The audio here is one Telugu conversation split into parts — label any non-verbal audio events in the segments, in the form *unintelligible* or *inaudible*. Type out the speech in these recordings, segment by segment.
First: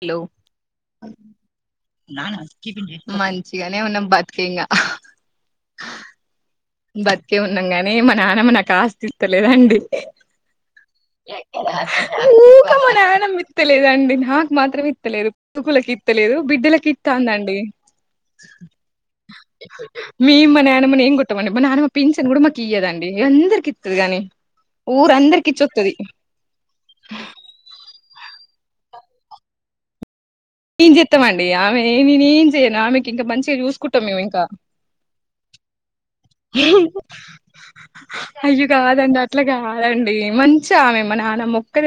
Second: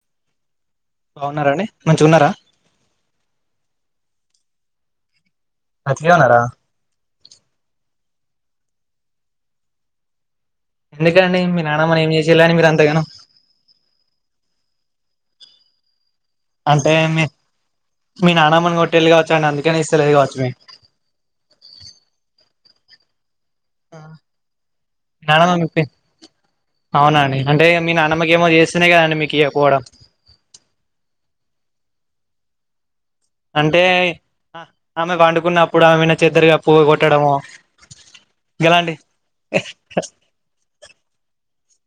హెలో *unintelligible* బాగున్నారా అండి మంచిగా ఉన్నారా మనంచిగానే ఉన్నాం బతికింగా బతికేవున్నారా బతికే ఉన్నాంగాన్ మీ మా నానమ్మ నాకు ఆస్తి ఇస్తలేండి ఎందుకండి మీ నానమ్మని ఏం *unintelligible* చేసేళ్ళని మీరు ఊకా మా అంతగానం నానమ్మ ఇతలేండి నాకు మాత్రం లేరుకులకి లేదు బిడ్డలకి అంటే ఇట్ట మీ అందండి మీ నానమ్మని కొట్టేళ్ళు కావచ్చు అండి అందుకని ఇస్తలేదు కావచ్చు మీ మమ్మ నేనమని ఏం గు అ నాన్నమ్ మా పిన్సన్ కూడా మాకు ఇయ్యదండి అందరు ప్ప ఇచ్చొత్తది అవునాం అంటే మీ నా నమ్మకేమో చేస్తేనే కదండి మీకు ఇవకపోవడం నన్ చెత్తమడి ఆమె నేను ఏం చేయను ఆమె ఇంకా మంచిగా అంటే చూసుకుంటాం మేము ఇంకా ఆమె పండుకున్నప్పుడు ఆమెను చెద్దరుగా పో కొట్టడము అయ్య గలాంటి కాదండి అట్లాగ కాదండి మంచిగా ఆమె మ నాన్న మొక్కద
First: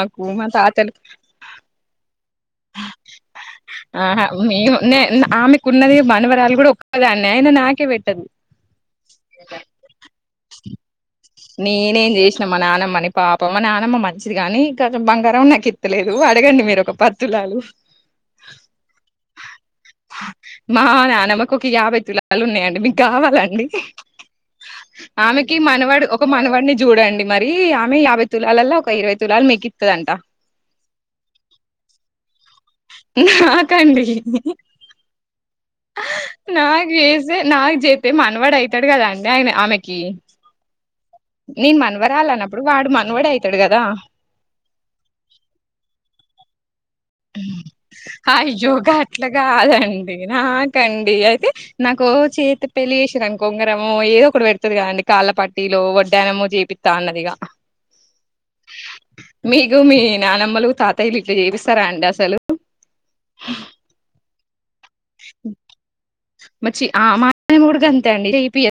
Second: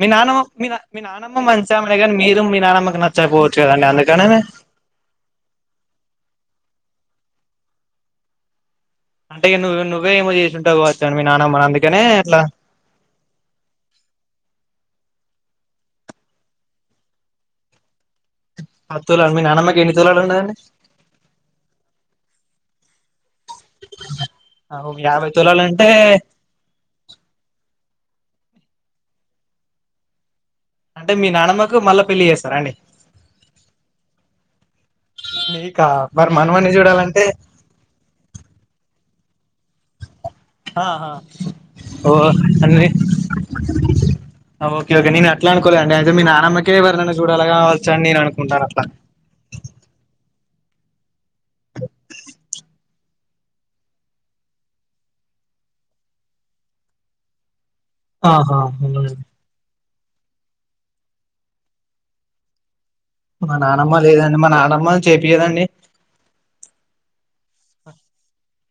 మీ నానమ్మ మీ మీ నానమ్మ మంచిామనే కానీ మీరు మీ నానమ్మకి నచ్చకపోవచ్చు కదండి ఆ అందుకనే ఆమెకు ఉన్నది మనువరాలు కూడా అదా అన్నయింద నా నాకే పెట్టదు అంటే నువ్వు నువ్వే ఏమో చేసింట టావు నేనేం చేసినా మా నానమ్మని పాప మా నానమ్మ మంచిది గాని కొంచెం బంగారం నాకుెత్తలేదు అడగండి మీరు ఒక పత్తులాలు పది తులాలు మీ నానమ్మకి ఎన్ని తులాలు ఉన్నదండి మా నాన్నమ్మకు ఒక యాభై తులాలు ఉన్నాయండి మీకు కావాలండి యాభై ఆమెకి తులాలు అంటే మనవాడు ఒక మనవాడిని చూడండి మరి యాభై తులాాల అలా ఒక ఇరవై తులాల్ మీకు ఇత్తది అంటా అంటే మీ నానమ్మకు మళ్ళా పెళ్లిి చేస్తార అండి నాకండి మీకా మరి మనవన్ని నాకు చూడాలంటే చేసే నాకు చేస్త మానవాడు అవుతాడు క నయినే ఆమెకి ఆహా నేను ఓ మనవరాలు అన్నప్పుడు అన్న వాడు మనవాడే అయితాడు కదా ఓకే ఓకే నేను అట్లా అనుకోలేండి అయితే మీ నానమ్మ హ జోగా అట్లా కాదండి నా ండి అయితే నాకు చేతి పెళ్లి చేసిదని కొంగరమ ఏదో ఒకటి పెడుతుంది కదండి కాళ్ళపాటీలో వడ్డానమో చేపిస్తా అన్నదిగా ఆహా మీకు మీ నానమ్మలు తాతయ్యలు ఇట్లా చేపిస్త స్తారా అండి అసలు మా నానమ్మ లేదండి మన నమ్మ మచ్చి ఆమా మేము కుడు అంతే అండి చెపి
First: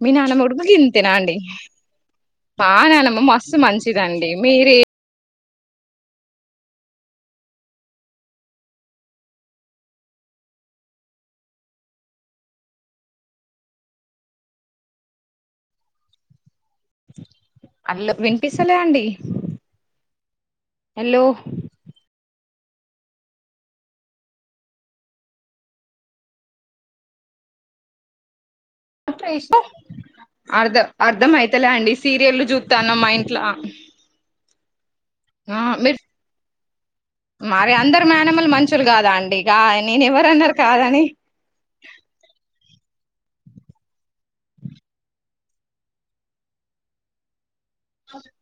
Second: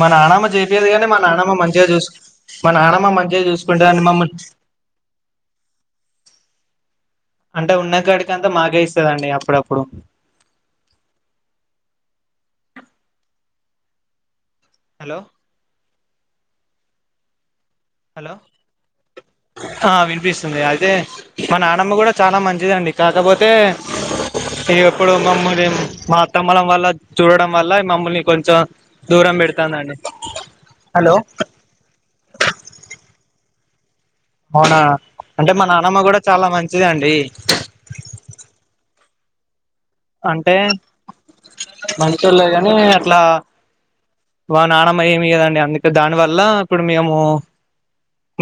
మా నానమ్మ చేపిించదు కానీ మా నానమ్మ మంచిగా చూసు మా నానమ్మ మంచిగా మస్తు చూసుకుంటేని మంచిదండి మమ్మల్ని మీరే అంటే ఉన్న కాడికి అంతా మాాకే ఇస్తుదండి అప్పుడప్పుడు హలో అల్లో హలో వినిపిస్తలే అండి ఆ వినిపిస్తుంది అయితే హలో మా నానమ్మ కూడా చాలా మంచిదండి కాకపోతే ఎప్పుడు మమ్మల్ని మా అత్తమ్మలం వల్ల చూడడం వల్ల మమ్మల్ని కొంచెం దూరం పెడతాందండి అ హలో అర్ధం అయితలే అండి సీరియల్ూ తన మైండ్లా అవునా అంటే ఆ మా నానమ్మ మీరు కూడా చాలా మంచిదండి మరి అందర మేనిమల్ మంచులు కాదా కా అంటే మంచిల్లే కాని అట్లా మా నానమ్మ ఏమి కదండి అందుకే దాని వల్ల ఇప్పుడు మేము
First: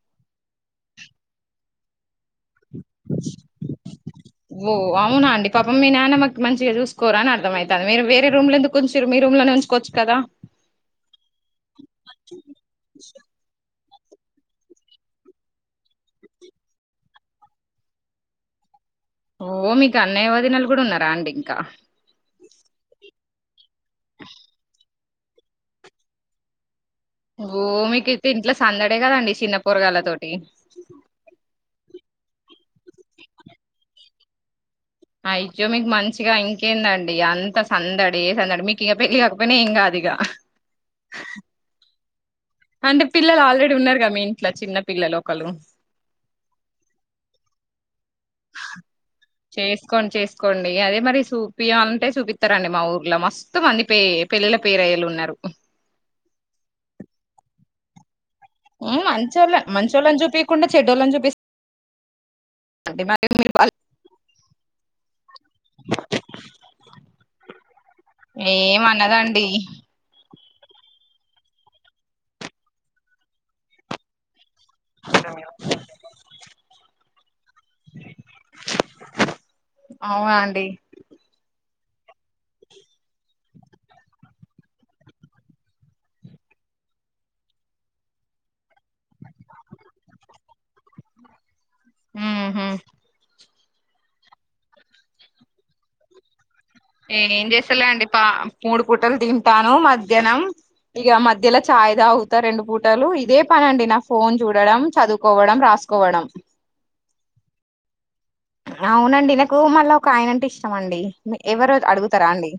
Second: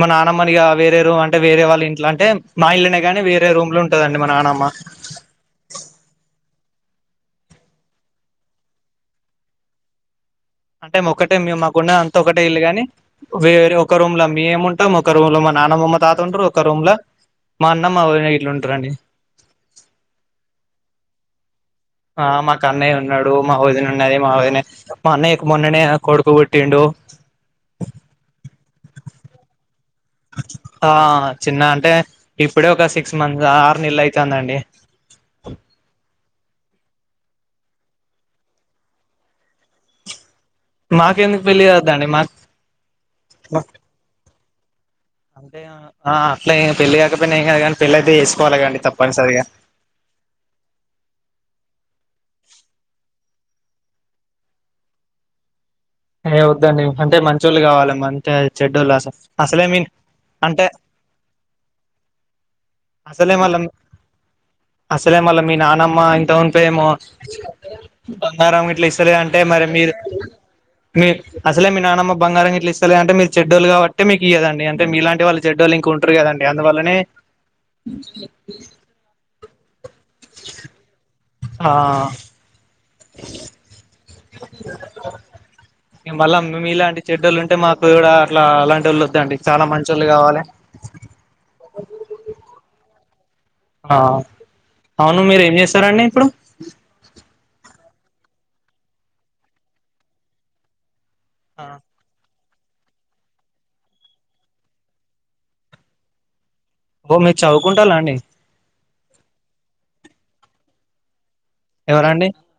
మ నానమ్మనిగా వేరే రూ అంటేర వాళ్ళ ఇంట్ల అంటే మా ఇల్లునే గాని వేరే రూమ్ లో ఉంటదండి మా నానమ్మ ఓ అవునా అండి పాపం మీ నానమ్మకి మంచిగా చూసుకోరా అర్థమవుతుంది మీరుేరే రూమ్ ఎందుకు కొంచె మీ రూమ్ లో నుంచకోవచ్చు కదా అంటే ఒకక్కటే మేము మా గుడా అంత ఒకటే ఇల్లుగాని వేరే ఒక రూమ్ లో మ ఏము ఉంటాము ఒక రూమ్ లో మా నాన్నమ్మ తాత ఉంటారు ఒక రూమ్ లో మా అన్నమ్ మా వదిన ఉంటారండి ఓ మీకు అన్నయ్యవాదినలు కూడా ఉన్నారా అండి ఇంకా మా క అన్నయ ఉన్నాడు మా వదిన ఉన్నది మ వదిన మ అన్నయ్యకు మొన్ననే కొడుకు పట్టిడు ఒ మీకుైతే ఇంట్ల సందడే కదండి చిన్నపోరగాంల్లతోటి ఆ చిన్న అంటే ఇప్పుడే ఒక సిక్స్ మంత్స్ ఆరు నేలైతంది అండి ఆయ్యొ మిక్ మన్ చిగా ఇంకేందండి అంత సందడే ఏ సందడి మీకు ఇగ పెళ్ళి కాకపోయినా ఏం కాదు ఇగ మాకేందుకు పెళ్లి కావొద్దండి మాక్ అంటే పిల్లలు ఆల్రెడీ ఉన్నారుగా మీ ఇన్ ట్ల చిన్న పిల్లలు ఒకళ్ళు అంటే ఆ అట్లా ఏం పెళ్ళి కాకపోయినా ఏం కాదు కానీ పెళ్ళి అయితే వసుకోవాలి కాదండి తప్పనిసరిగా చేసుకోండి అంటే చూపిత్తరండి మా ఊర్ల మస్తు మంది పే పెళ్ళిల్ల పేరయ్యలున్నారు ఏ వోద్దండి అంటే మంచోళ్ళు కావాలే మన్ హు మంచోళ్ళే మంచోళ్లను అంటే చూపియకుండా చెడ్డోళ్ళను చూపిస్ అసలే మల్ల మీ అసలే మళ్ళీ మీ నానమ్మ ఇంతమునుపో ఏమో బంగారం ఇట్లా ఇస్తలే అంటే ఏమన్నదండి మరి మీర్ మీ అసలే మీ నానమ్మ బంగారం ఇట్లా ఇస్తలే అంట మీరు చెడోళ్లు కాబట్టి మీకు ఇ్యదం అంటే మీ ఇలాంటి వాళ్ళ చెడ్డోళ్లు ఇంక ఉంటారు కదండి అందువల్లనే అవునా అండి ఆ మళ్ళా మీలాంటి చెడ్డోళ్ళు ఉంటే మాకు కూడా అట్లా అలాంటోళ్ళు వద్ధండి చాలా మంచోళ్ళు కావాలి ఉహు ఆ అవును మీరు ఏం చేస్తారండి ఇప్పుడు ఏం చేస్తలేండి పా మూడు పూటలు తింటానం మధ్యాహ్నం ఇగ మధ్యల ఆ చాయ్ తాగు త రెండు పూటలు ఇదే పని అండి నా ఫోన్ చూడడం చదువుకోవడం రాసుకోవడం ఓ మీరు చదువుకుంటాల్ల అండి అవునండి నాకు మళ్ళా ఒక ఆయనంటే ఇష్టం అండి ఎవరో అడుగుతారా ఎవరండి అండి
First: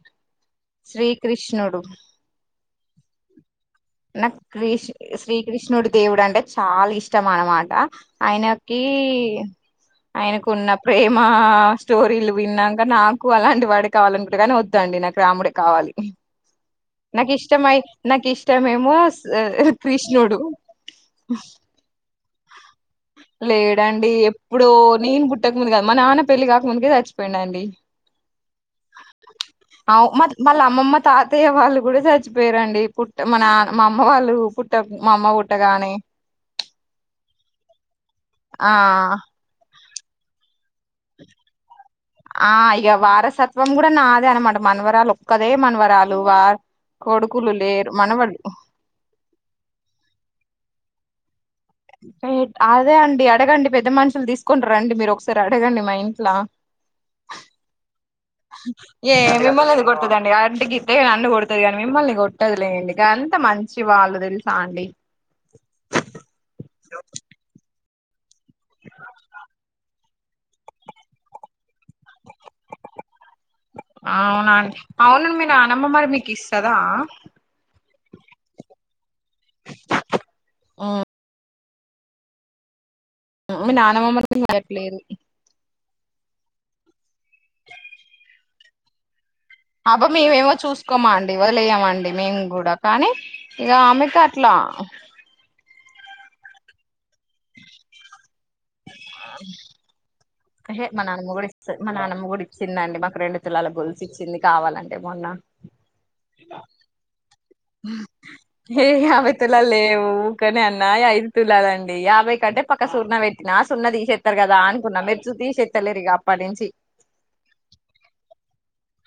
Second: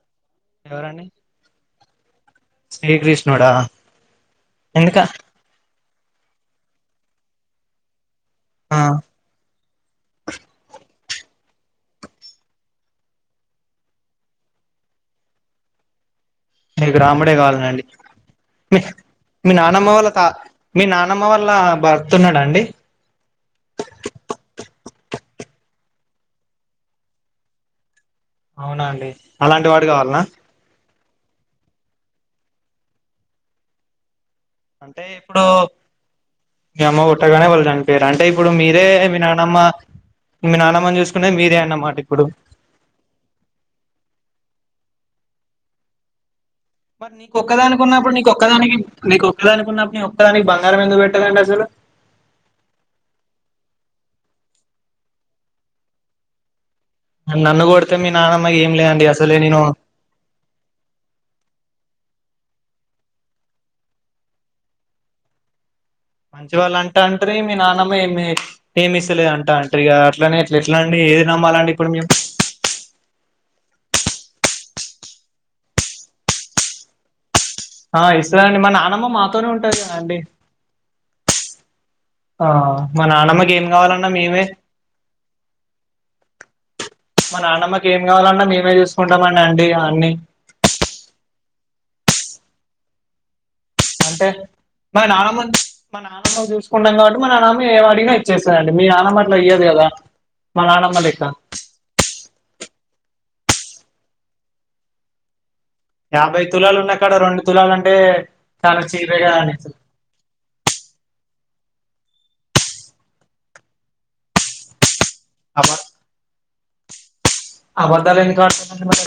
ఎవరండి శ్రీకృష్ణుడు శ్రీకృష్ణుడా నాక్ క్రిష్ ఎందుక శ్రీకృష్ణుడు దేవుడు అంటే చాలా ఇష్టం అన్నమాట ఆ ఆయనకి ఆయనకు న్న ప్రేమ స్టోరీలు విన్నాక నాకు అలాంటి వాడే కావాలనుకుంట కానీ వద్దండి నాకు రాముడే కావాలి మీకు నాకు రాముడే ఇష్టమై కావాలనండి నాకు మీ ఇష్టమేమో మీ నానమ్మ వాళ్ళ తా కృష్ణుడు మీ నానమ్మ వాళ్ళ భర్త ఉన్నాడా అండి లేడండి ఎప్పుడో ని మా నాన్నకి పెళ్లి కాక ముందే చచ్చిపోఇండు అండి అవునా అండి అలాంటి వాడు కావాల్న వాళ్ళ అమ్మమ్మ తాతయ్య వాళ్ళు కూడా చచ్చిపోయారండి పుట్ట మన మా అమ్మ వాళ్ళు పుట్ట అంటే మా అమ్మ ఇప్పుడు పుట్టగానే మీ అమ్మ పుట్టగానే వాళ్ళు చనిపోయిరు. అంటే ఇప్పుడు మీరే ఆ మీ నానమ్మ మీ నానమ్మని చూసుకునే మీరే అన్నమాట. ఇప్పుడు ఆ ఇగ వారసత్వం కూడా నాదే అనమాట మన వరాలు ఒక్కదే మనవరాలు వ మరి నీకొక్కదానికున్నప్పుడు నీకొక్కదానికి నీకు నీ ఒక్కదానికి బంగారం ఎందుకు పెట్ ట రండి అస్సలు అదే అండి అడగండి పెద్ద మనుషులు తీసుకొనిరండి మీరు ఒకసారి అడగండి. మా ఇంట్ల నన్ను కొడితే మీ నానమ్మకి ఏం లేదండి ఏ అసలే నేను మిమ్మల్ని ఎందుకు కొడుతదండి అడ్గితే అండు కొడుతది. గానీ మిమ్మల్ని కొ టదులేండి ఇగ అంత మంచి వాళ్ళు తెలుసా అండి. మంచివాళ్ళు అంటాండ్రి మీ నాన్న మేమే ఏమిస్తలేదు అంటా ఇగా అట్లానే అట్లా ఎట్లా అండి ఏది నమ్మాలండి. ఇప్పుడు మేము అవునా అండి అవును మీ నానమ్మ మరి మీకు ఇస్తదా. ఆ ఇస్తదండి మా నానమ్మ మా ఉంటాది కదా అండి. ఆ మా నానమ్మకి ఏం మీ నానమ్మ కావాలన్నా మరి మేమే ఇయ్యట్లేదు మా నానమ్మకి ఏం కావాలన్నా మేమే చూసుకుంటాము. అండి అబ్బా అన్ని మేమేమో చూసుకోమ అండి. వదిలేయమండి మేము కూడా కానీ ఇగ ఆమెకి అంటే అట్లా మరి నానమ్మ మ నానమ్మ చూసుకుంటా కాబట్టి మా నానమ్మ ఏం అడిగిన ఇచ్చేసాది మీ నాన్న అట్ల ఇయ్యదు కదా. హే హే మా నానమ్మ కూడా ఇస్తది మా నానమ్మ గు ఇచ్చిందండి. మాకు రెండు తులాల గొల్స్ ఇచ్చింది కావాలంటే మొన్న యాభై తులాలు ఉన్నాక్కడ రెండు తులాలు అంటే చాలా ఏ చీపే యాభై కదా అండి తులాలు లేవు ఊ కనే అన్న ఈ లదండి యాభై కంటే పక్క సున్నా పెట్టినా ఆ సున్న దిచెస్తారు కదా అనుకున్నాన్న మీరు అబ తిసేత లేరు ఇగ అపడించి అబద్ధాలు ఎందుకు ఆడుతున్నారు మరి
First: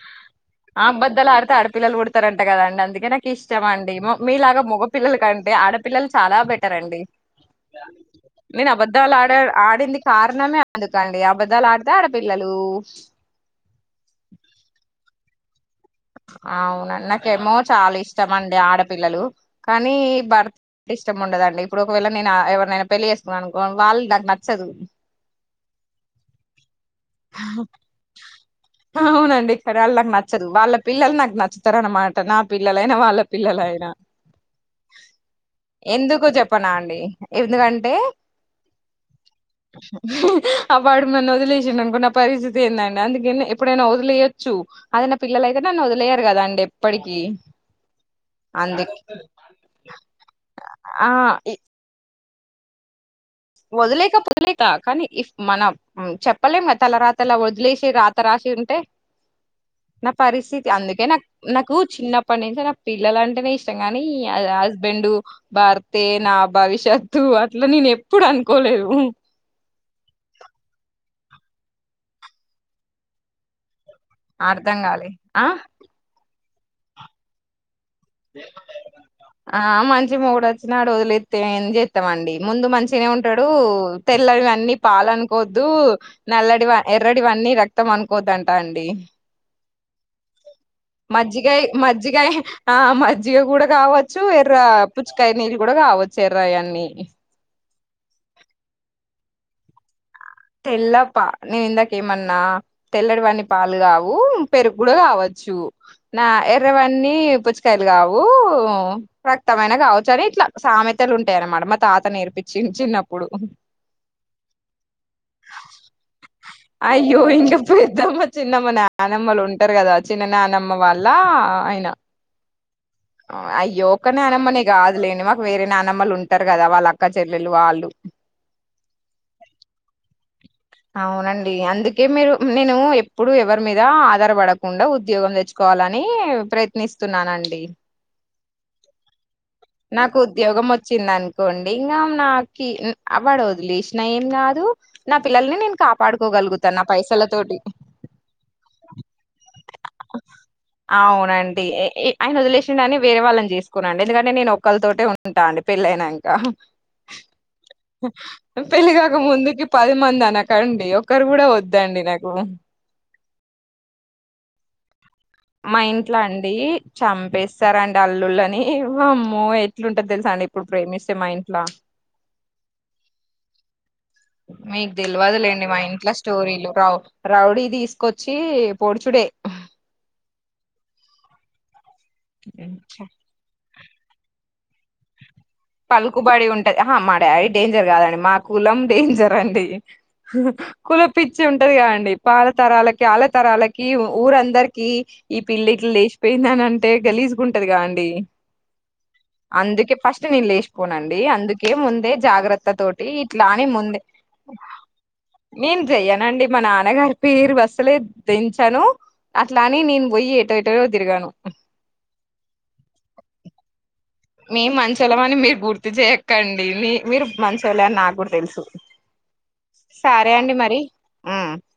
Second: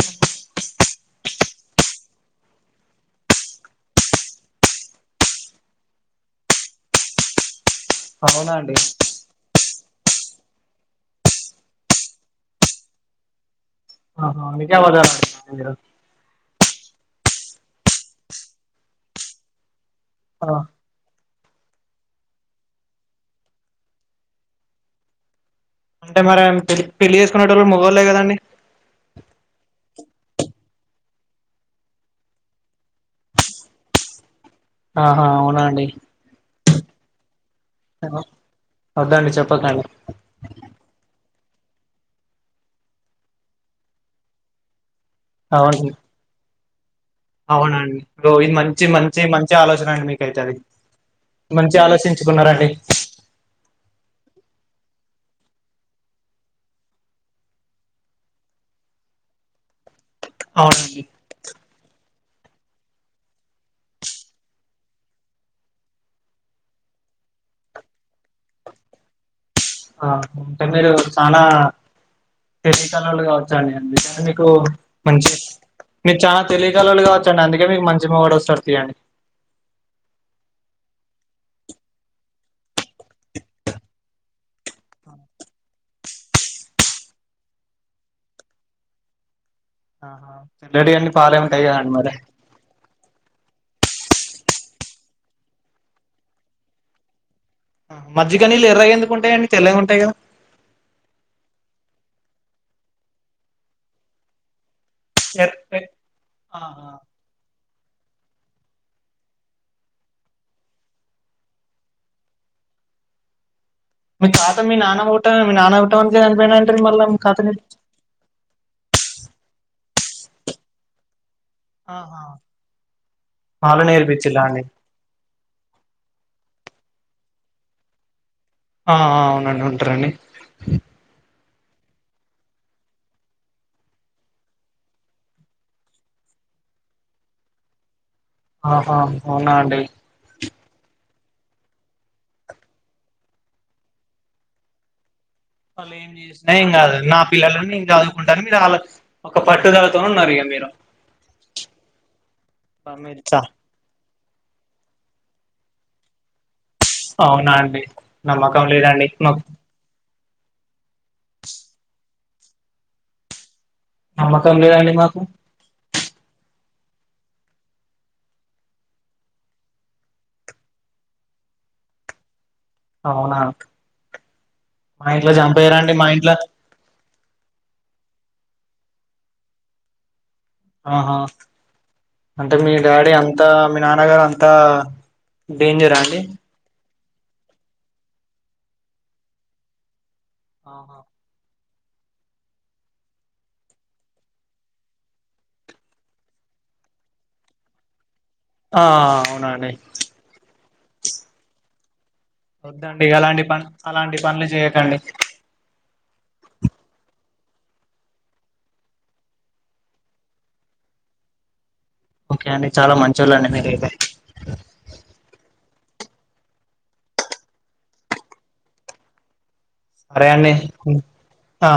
స్తరూ అంట కద అండి అందుకే ఇష్టమ అండి మీలాగా మగపిిల్లలు కంటే ఆడపిల్లలు చాలా బెటర్ అండి అవునా నేను అండి అబద్ధాలు అడ ఆడింది కారణమే అందుకండి అబద్ధాలు ఆడతే ఆడ పిల్లలు మ అవునండి నాకేమో చాలా ఇష్టమండి ఆడపిల్లలు కానీ భర్త ఆ ఇష్టం ఉండదండి ఇప్పుడు ఒకవేళ నేను ఎవరినైనా పెళ్లిి చేసుకున్నానుకో వాళ్ళు నాకు నచ్చదు అంటే మరి ఏంటి అవునండి సర్ వాళ్ళు నాకు నచ్చదు వాళ్ళ పిల్లలు నాకు నచ్చుతారు అన్నమాట నా పిల్లలైనా వాళ్ళ పిల్లలైనా ఆహా అవున అండి ఎందుకు చెప్పనా అండి ఎందుకంటే ఆహా, వద్దండి చెప్పకండి ఆ వాడు నన్ను వదిలేసి జ *unintelligible* నా పరిస్థితి ఏందండి అందుకే ఎప్పుడైనా వదిలేయొచ్చు అద నా పిల్లయితే అవును నన్న వదిలేయారు కదండి ఎప్పటికి అవునండి ఇది మంచి అందుకే మంచి మంచి ఆలోచన అండి మీకైతే అది ఆ మంచి ఆలోచిం కున్నారండి వదిలేక వదిలేక కానీ ఇఫ్ మన చెప్పలేం కదా తల రాతలా వదిలేసె రాత రాసి ఉంటే నా పరిస్థితి అవునండి అందుకే నాకు నాకు చిన్నప్పు అప్పటి నుంచే నా పిల్లల అంటేనే ఇష్టం కాని హస్బెండ్ భర్తే నా భవిష్యత్తు అట్లా నేను ఎప్ప ప్పుడు అనుకోలేదు ఆ అంటే మీరు చాలా తెలివిగలవోళ్ళు కావచ్చాండి వి అర్ధం కాలే మంచి ఆ మ చ *unintelligible* తెలివిగలవాళ్ళు కావచ్చండి అందుకే మీకు మంచి మొగుడు వస్తాడు తీయండి ఆ మంచి మొగుడు వచ్చినాడు వదిలేసి తే ఏం చేస్తాం మండి ముందు మంచిగానే ఉంటాడు తెల్లనివన్నీ పాలు అనుకోవద్దు నల్లటి ఎర్రటివన్నీ రక్తం అనుకోవద్ అంటా అండి ఆహా తెల్లటివి అన్ని పాలే మజ్జిగాయ ఉంటాయి కదండి మరి మజ్జగాయ ఆ మజ్ జిగ కూడా కావచ్చు ఎర్ర పుచ్చుకాయ నీళ్ళు కూడా కావచ్చు ఎర్ర్రయి అన్ని మజ్జిగ నీళ్ళు ఎర్రగా ఎందుకుంటాయి అండి తెల్లగా ఉంటాయి కదా తెల్లపా నేను ఇందాక ఏమన్నా తెల్లటి వాన్ని పాలు కావు పెరుగు కూడా ఎర్ కావచ్చు ఎ నా ఆహా ఎర్రవన్నీపుచ్చ లు కావు రక్తమైన కావచ్చు అని ఇట్లా సామెతలు ఉంటాయి అన్నమాట మా తాత నేర్పించిండు చిన్నప్పుడు మీ తాత మీ నాన్నా అయ్యో తాత ఇంకా నీకు పెద్దమ్మ చిన్నమ్మ నానమ్మలు ఉంట ఉంటారు కదా చిన్న నానమ్మ వాళ్ళ అయినా ఆహా వాళ్ళు అయ్యో ఒక నేర్పిచ్చిల్లా అండి నానమ్మని కాదులేని మాకు వేరే నానమ్మలు ఉంటారు కదా వాళ్ళ అక్క చెల్లెలు వాళ్ళు ఆ అవునండి ఉంటారండి అ అందుకే మీరు నేను ఎప్పుడు ఎవరి మీద ఆధారపడకుండా ఉద్యోగం తెచ్చుకోవాలని ప్రయత్నిస్తున్నానండి ఆహా అవునా అండి కొండి ఇంకా నాకు అ వాడు వదిలేసినా ఏం కాదు నాకు పిల్లల్ని నేను వాళ్ళు ఏం చేసినా ఏం కాపాడుకోగలుగుతాను కాదు నా పైసల తోటి పిల్లలని నేను చదువుకుంటాను మీరు ఆళ్ళ ఒక పట్టుదలతో ఉన్నారు ఇగ మీరు అవునండి ఆయన వదిలేసిని వేరే మిర్చా వాళ్ళని చేసుకున్నాండి ఎందుకంటే అే నేను ఒక్కరితోటే ఉంటా అండి పెళ్లయినంక అవునా అండి నమ్మకం లేదండి కాక మాకు ముందుకి పది మంది అనకండి ఒకరు కూడా వద్దండి నాకు నమ్మకం లేదండి మాకు మా ఇంట్లో అండి చంపేస్తార అండి అల్లుళ్ళని మా అమ్మ ఎట్లుంటందో తెలుసా అండి ఇప్పుడు ప్రేమిస్తే మా ఇంట్లో అవునా మీకు మా ఇంట్లో తెలియవదులేండి మా చంపేయరండి ఇంట్లో స్టోరీలు రౌడీ తీసుకొచ్చు పోొడుచుడే ఆహా అంటే మీ డాడీ అంతా మీ నాన్నగారు అంత ద పల్కు బాడి ఉంటది మ డాడీ డేంజర్ కాదండి మా కులం డేంజర్ అండి ఆహా. కుల పిచ్చే ఉండ ఉంటది కా అండి పాాల తరాలకి ఆళ్ తరాలకి ఊరందరికి ఈ పిళ్లిట్లు లేచిపోయిందని అంటే గలీజుగాంటది కా అండి ఆ అవునండి లేచిపోనండి అందుకే ముందే జాగ్రత్త తోటి వద్దండి అలాంటి ఇట్లానే పని ముందే అలాంటి పనులు చేయకండి నేను చెయను అండి మా నాన్నగారి పేరు బస్సలే తెంచాను అట్లాని నేను పోయిి ఎటో ఇటోలో తిరగాను ఓకే అండి చాలా మంచిోళ్ళ అండి మీరైతే మేము మంచోలం అని మీరు పూర్త చేయకండి మీ మీరు మంచి వెలేని నాకు కూడా తెలుసు సరే అండి ఉమ్ ఆ